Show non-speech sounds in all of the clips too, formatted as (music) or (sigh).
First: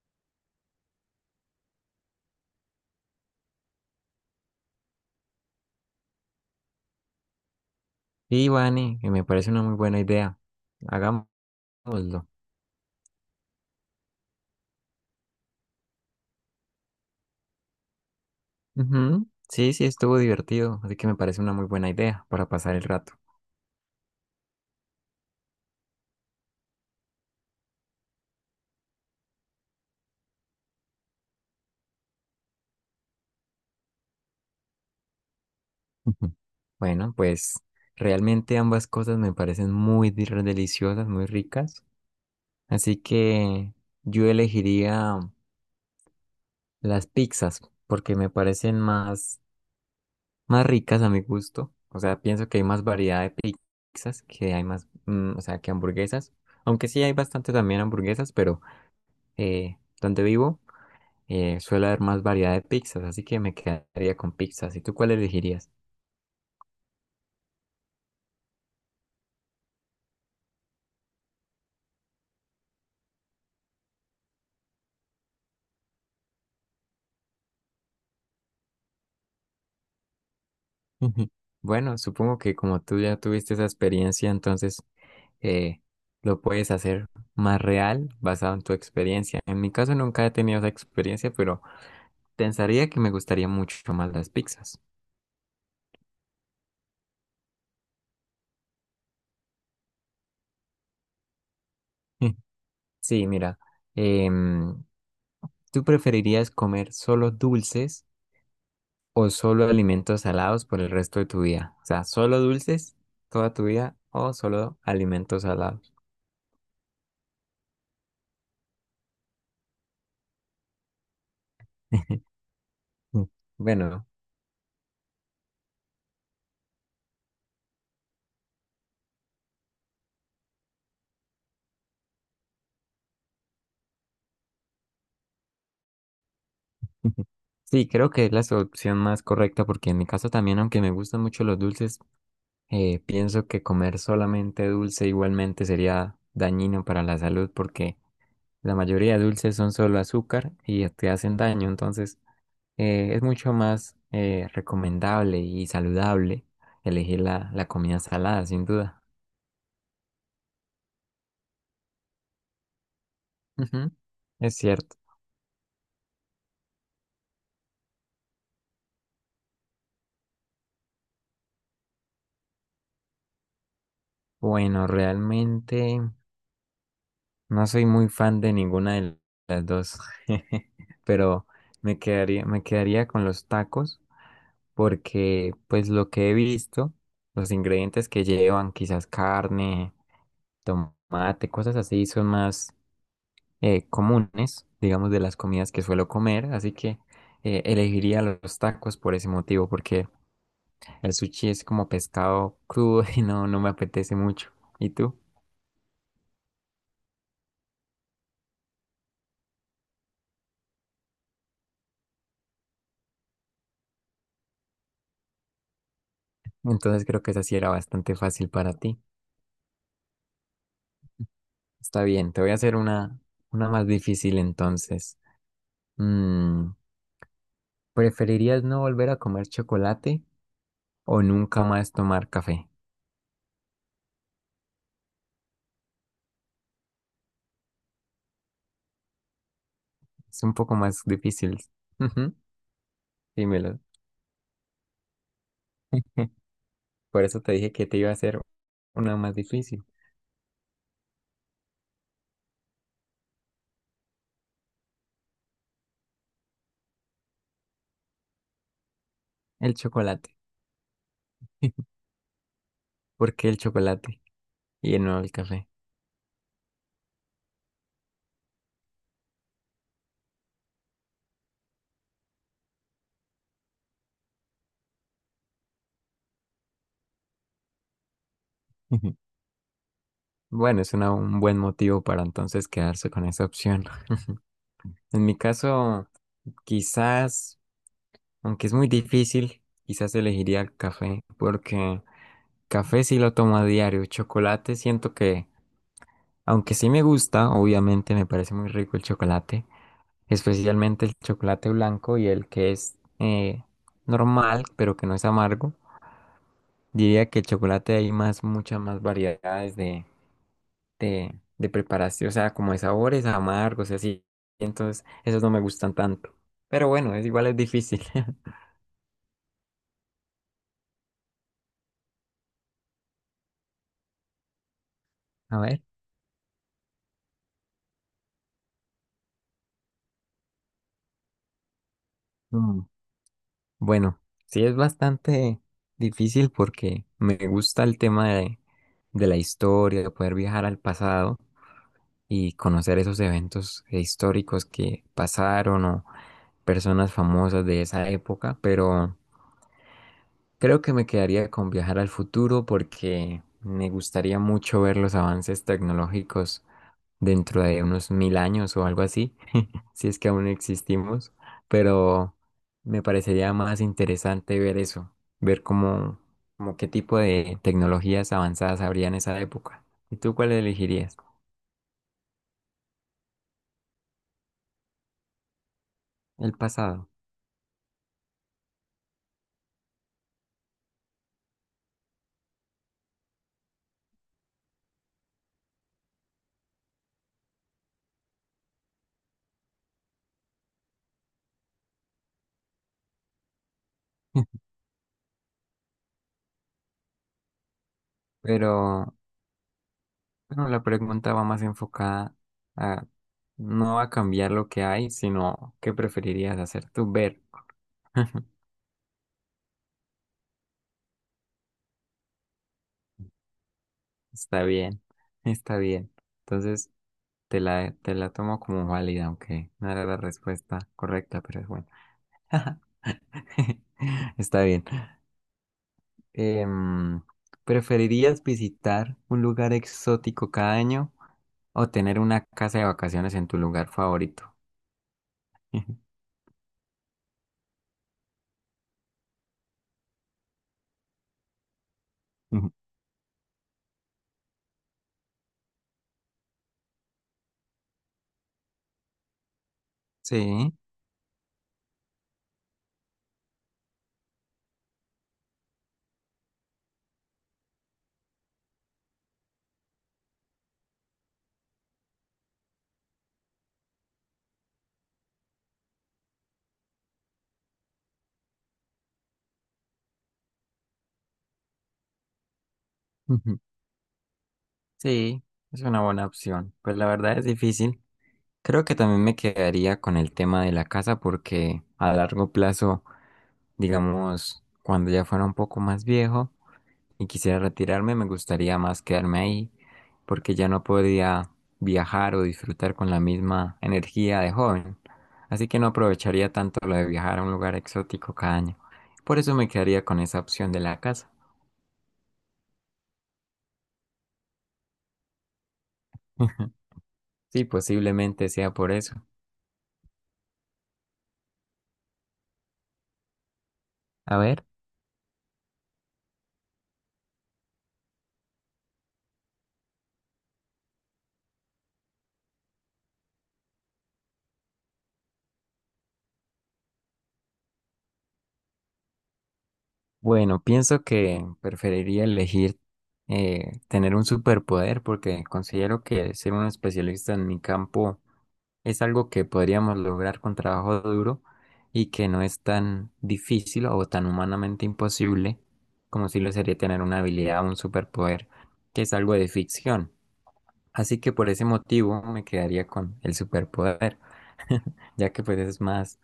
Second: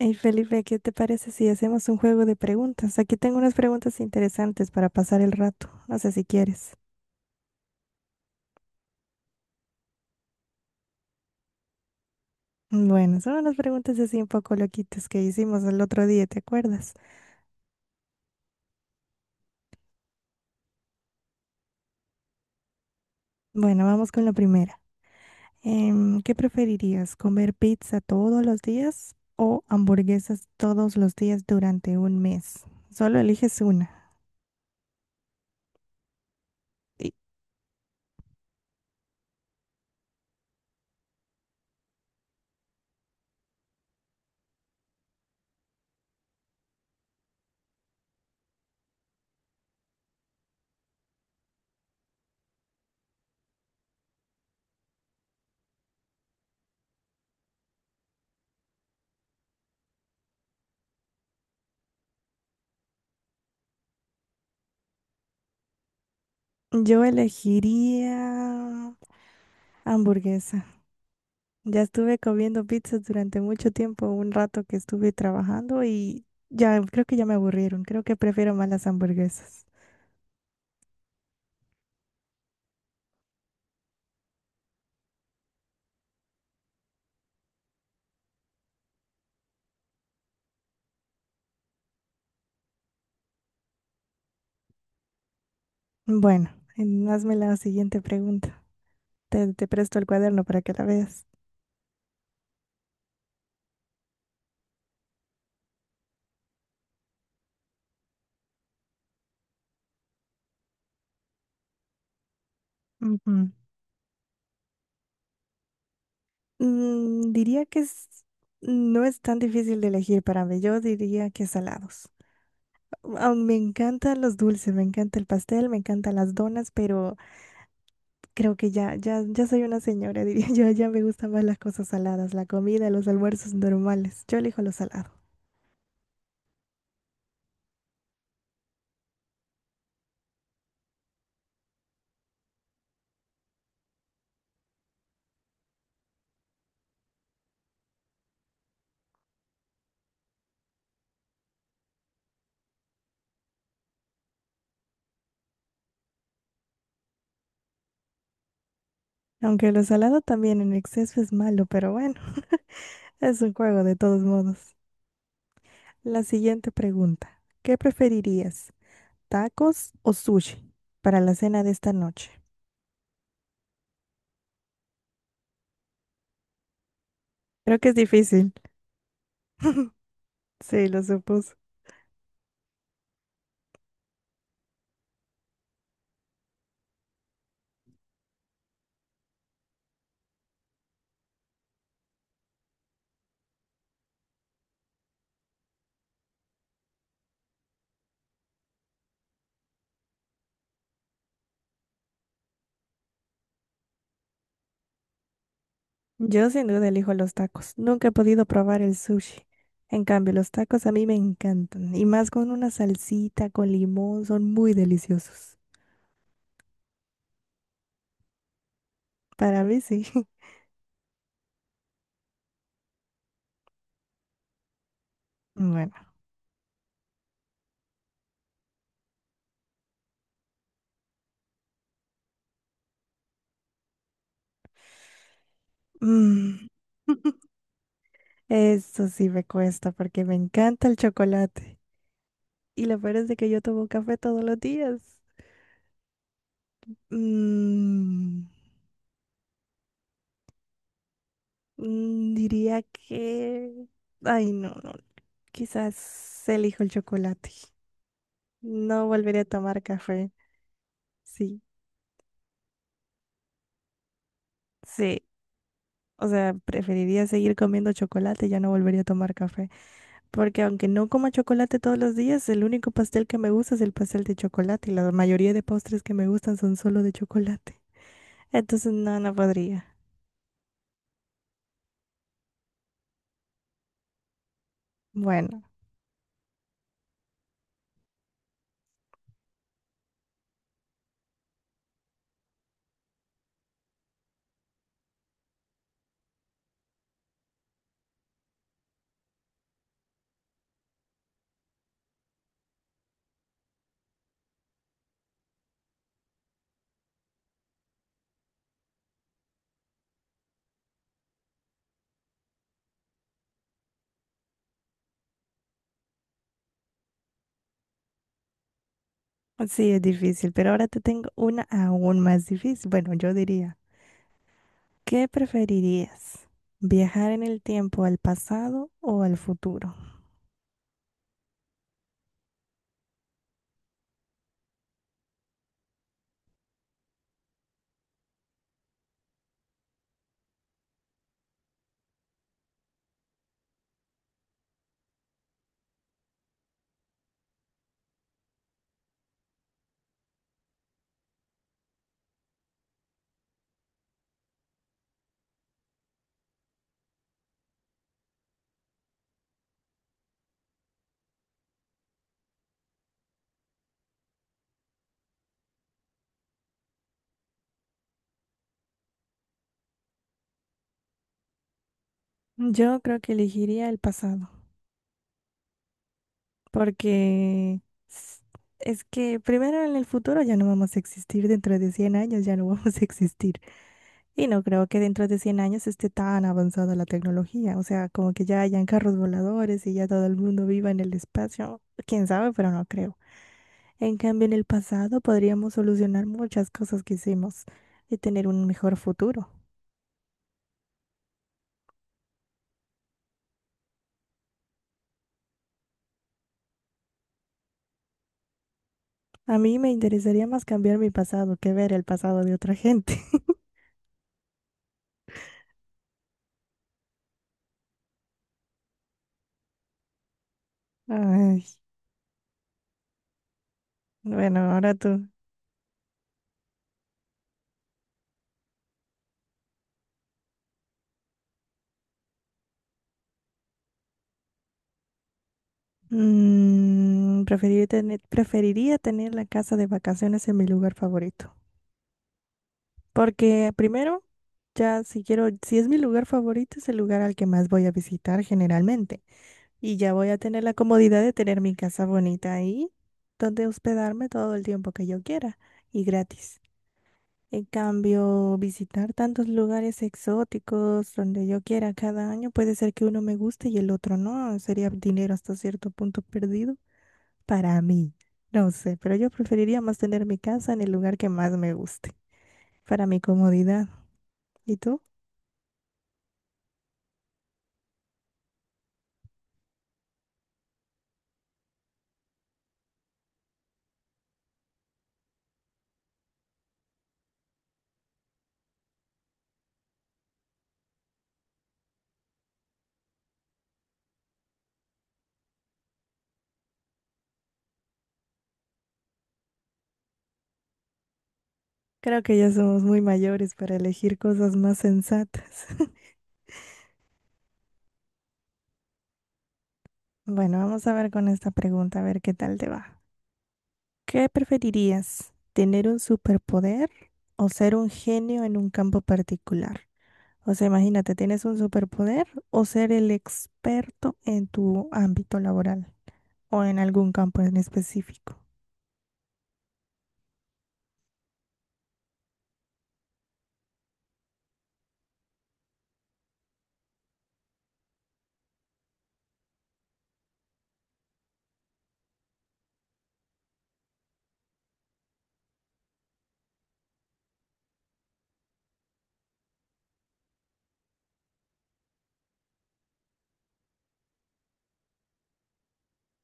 Hey Felipe, ¿qué te parece si hacemos un juego de preguntas? Aquí tengo unas preguntas interesantes para pasar el rato. No sé si quieres. Sí, Vane, que me parece una muy buena idea. Hagámoslo. Bueno, son unas preguntas así un poco loquitas que hicimos el otro día, ¿te acuerdas? Ujú. Sí, sí, estuvo divertido, así que me parece una muy buena idea para pasar el rato. Bueno, vamos con la primera. ¿Qué preferirías? ¿Comer pizza todos los días o hamburguesas todos los días durante un mes? Solo eliges una. Ujú. Y Bueno, pues realmente ambas cosas me parecen deliciosas, muy ricas, así que yo elegiría las pizzas porque me parecen más ricas a mi gusto. O sea, pienso que hay más variedad de pizzas, que hay o sea, que hamburguesas, aunque sí hay bastante también hamburguesas, pero donde vivo. Suele haber más variedad de pizzas, así que me quedaría con pizzas. ¿Y tú cuál elegirías? Yo elegiría hamburguesa. Ya estuve comiendo pizzas durante mucho tiempo, un rato que estuve trabajando y ya creo que ya me aburrieron. Creo que prefiero más las hamburguesas. (laughs) Bueno, supongo que como tú ya tuviste esa experiencia, entonces eh, lo puedes hacer más real basado en tu experiencia. En mi caso nunca he tenido esa experiencia, pero pensaría que me gustaría mucho más las pizzas. Bueno, hazme la siguiente pregunta. Te presto el cuaderno para que la veas. (laughs) Sí, mira, em, ¿tú preferirías comer solo dulces o solo alimentos salados por el resto de tu vida? O sea, solo dulces Ujú. toda tu vida o solo alimentos salados. Mm, no es tan difícil de elegir para mí. Yo diría que salados. (laughs) Ah, me Bueno, encantan los dulces, me encanta el pastel, me encantan las donas, pero creo que ya soy una señora, (laughs) diría yo. Ya me gustan más las cosas saladas, la comida, los almuerzos normales. Yo elijo lo salado. (laughs) sí, creo que es la solución más correcta porque en mi caso también, aunque me gustan mucho los dulces, pienso que comer solamente dulce igualmente sería dañino para la salud porque la mayoría de dulces son solo azúcar y te hacen daño, entonces es mucho más recomendable y saludable elegir la comida salada, sin duda. Aunque lo salado también en exceso es malo, pero bueno, (laughs) es un (laughs) juego Ujú, de todos es modos. cierto. La siguiente pregunta. ¿Qué preferirías? ¿Tacos o sushi para la cena de esta noche? Bueno, realmente... No Creo soy que es muy fan difícil. de ninguna de las (laughs) dos, (laughs) Sí, lo pero supuse. Me quedaría con los tacos porque pues lo que he visto, los ingredientes que llevan, quizás carne, tomate, cosas así, son más comunes, digamos, de las comidas que suelo comer, así que elegiría los tacos por ese motivo, porque el sushi es como pescado crudo (laughs) y no me apetece mucho. ¿Y tú? Yo sin duda elijo los tacos. Nunca he podido probar el sushi. En cambio, los tacos a mí me encantan. Y más con una salsita, con limón, son muy deliciosos. Entonces creo que esa sí era bastante fácil para ti. Para mí sí. (laughs) Está bien, te voy a hacer una más difícil entonces. Bueno. Mm, ¿preferirías no volver a comer chocolate o nunca más tomar café? mm, (laughs) Eso sí me cuesta porque me Es un poco encanta el más difícil. chocolate. Ujú, Y lo peor es de que yo dímelo. tomo café todos los días. (laughs) Por eso te dije que te iba a hacer Mm, una más difícil. Diría que... Ay, no, no. Quizás elijo el chocolate. No volveré a El tomar café. chocolate. Sí. (laughs) ¿Por qué el chocolate y no Sí, el café? o sea, preferiría seguir comiendo chocolate, ya no volvería a tomar café, porque aunque no coma chocolate todos los días, el único pastel que me gusta es el pastel de chocolate y la mayoría de postres que me gustan son solo de chocolate. Entonces, (laughs) no, no podría. Bueno, un buen motivo para entonces quedarse con esa opción. (laughs) En mi Bueno, caso, quizás, aunque es muy difícil, quizás elegiría el café porque café sí lo tomo a diario. Chocolate siento que, aunque sí me gusta, obviamente me parece muy rico el chocolate, especialmente el chocolate blanco y el que es normal, pero que no es amargo. Diría que el chocolate hay muchas más variedades de preparación, o sea, como de sabores amargos y así. Entonces, esos no me gustan tanto. Pero bueno, es igual es difícil. (laughs) sí es difícil, pero ahora te tengo una aún más difícil. Bueno, yo diría, ¿qué A ver. preferirías? ¿Viajar en el tiempo al pasado o al futuro? Bueno, sí es bastante difícil porque me gusta el tema de la historia, de poder viajar al pasado y conocer esos eventos históricos que pasaron o personas famosas de esa época, pero creo que me quedaría con viajar al futuro porque me gustaría mucho ver los avances tecnológicos dentro de unos mil años o algo así si es que aún existimos, pero me parecería más interesante ver eso, ver cómo, como qué tipo de tecnologías avanzadas habría en esa época. ¿Y tú cuál elegirías? Yo creo que elegiría el pasado. El pasado. Porque s- es que primero en el futuro ya no vamos a existir, dentro de 100 años ya no (laughs) vamos a existir. Y no creo que dentro de 100 años esté tan avanzada la tecnología. O sea, como que ya hayan carros voladores y ya todo el mundo viva en el espacio. Quién sabe, pero no creo. En cambio, en el (laughs) pasado podríamos solucionar muchas cosas que hicimos y tener un Pero mejor futuro. bueno, la pregunta va más enfocada a no a cambiar lo que hay, sino qué preferirías hacer tú ver. (laughs) A mí me interesaría más cambiar mi pasado que ver el pasado de otra gente. Está bien, está bien. Entonces te la tomo como válida, aunque no era la respuesta (laughs) correcta, pero Ay, es bueno. (laughs) Está bueno, bien. ahora tú. Em, ¿Preferirías visitar un lugar exótico cada año o tener una casa de vacaciones en tu lugar favorito? (laughs) Mm, preferiría tener la casa de vacaciones en mi lugar favorito. Porque primero, ya si quiero, si es mi lugar favorito, es el lugar al que más voy a visitar generalmente. Y ya voy a tener Sí, la comodidad de tener mi casa bonita ahí, donde hospedarme todo el tiempo que yo quiera y gratis. En cambio, visitar tantos lugares exóticos donde yo quiera cada año puede ser que uno me guste y el otro no. Sería dinero hasta cierto punto perdido. Para mí, no sé, pero yo preferiría más tener mi casa en el lugar que más me guste, para mi ujú, comodidad. ¿Y tú? sí, es una buena opción. Pues la verdad es difícil. Creo que también me quedaría con el tema de la casa porque a largo plazo, digamos, cuando ya fuera un poco más viejo, y quisiera retirarme, me gustaría más quedarme ahí porque ya no podría viajar o disfrutar con la misma energía de joven. Así que no aprovecharía tanto lo de viajar a un lugar exótico cada año. Por eso me quedaría con esa opción de la casa. Creo que ya somos muy mayores para elegir cosas más sensatas. (laughs) (laughs) Sí, posiblemente sea por eso. Bueno, vamos a ver con esta pregunta, a ver qué tal te va. ¿Qué A ver, preferirías? ¿Tener un superpoder o ser un genio en un campo particular? O sea, imagínate, ¿tienes un superpoder o ser el experto en tu ámbito laboral o en algún campo en específico? bueno, pienso que preferiría elegir tener un superpoder porque considero que ser un especialista en mi campo es algo que podríamos lograr con trabajo duro y que no es tan difícil o tan humanamente imposible como si lo sería tener una habilidad o un superpoder, que es algo de ficción. Así que por ese motivo me quedaría con el superpoder, (laughs) ya que pues es más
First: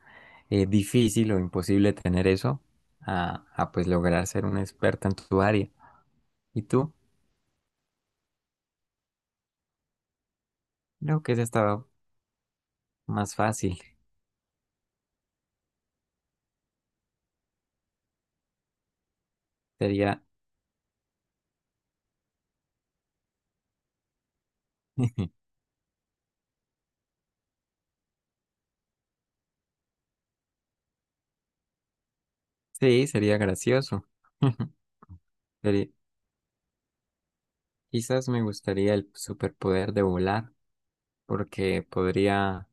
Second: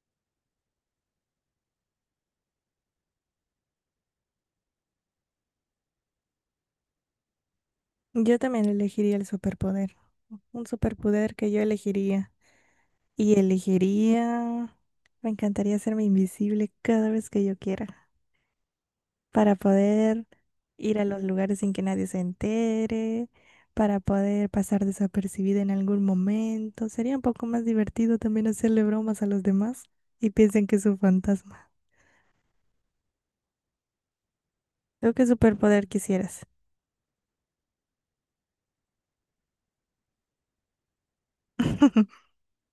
difícil o imposible tener eso pues lograr ser un experto en tu área. ¿Y tú? Yo también elegiría el superpoder. Un Creo que superpoder ese que yo estaba elegiría. más Y fácil. elegiría... Me encantaría hacerme invisible cada vez que yo quiera. Para Sería, poder ir a los lugares sin que nadie se entere. Para poder pasar (laughs) desapercibida en algún momento. Sería un poco más divertido también hacerle bromas a los demás y piensen que es un fantasma. sí, sería gracioso. (laughs) ¿Tú qué superpoder Sería- quisieras? Quizás me gustaría el superpoder de volar, porque (laughs) podría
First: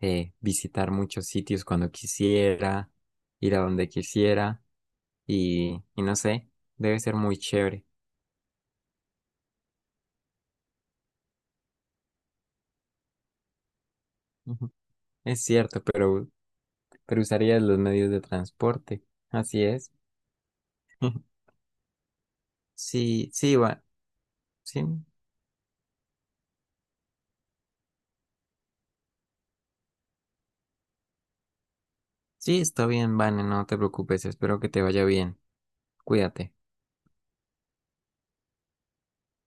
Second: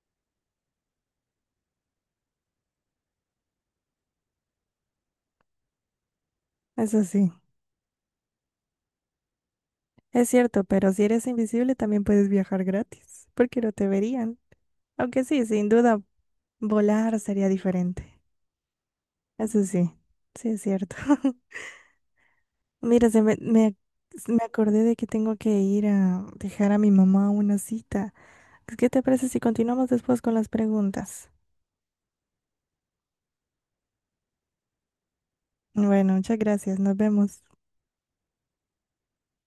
visitar muchos sitios cuando quisiera, ir a donde quisiera y no sé, debe Eso ser sí, muy chévere. es cierto, pero si eres invisible también puedes viajar gratis, porque no te verían. Ujú. Aunque Es sí, sin cierto, duda, volar pero sería usarías los medios diferente. de transporte. Así Eso sí, es. sí es cierto. (laughs) (laughs) Mira, Sí, sí, va. me acordé Sí, de que tengo que ir a dejar a mi mamá una cita. ¿Qué te parece si continuamos después con las preguntas? sí, está bien, Vane, no te preocupes, espero que te vaya bien. Bueno, muchas Cuídate. gracias. Nos vemos.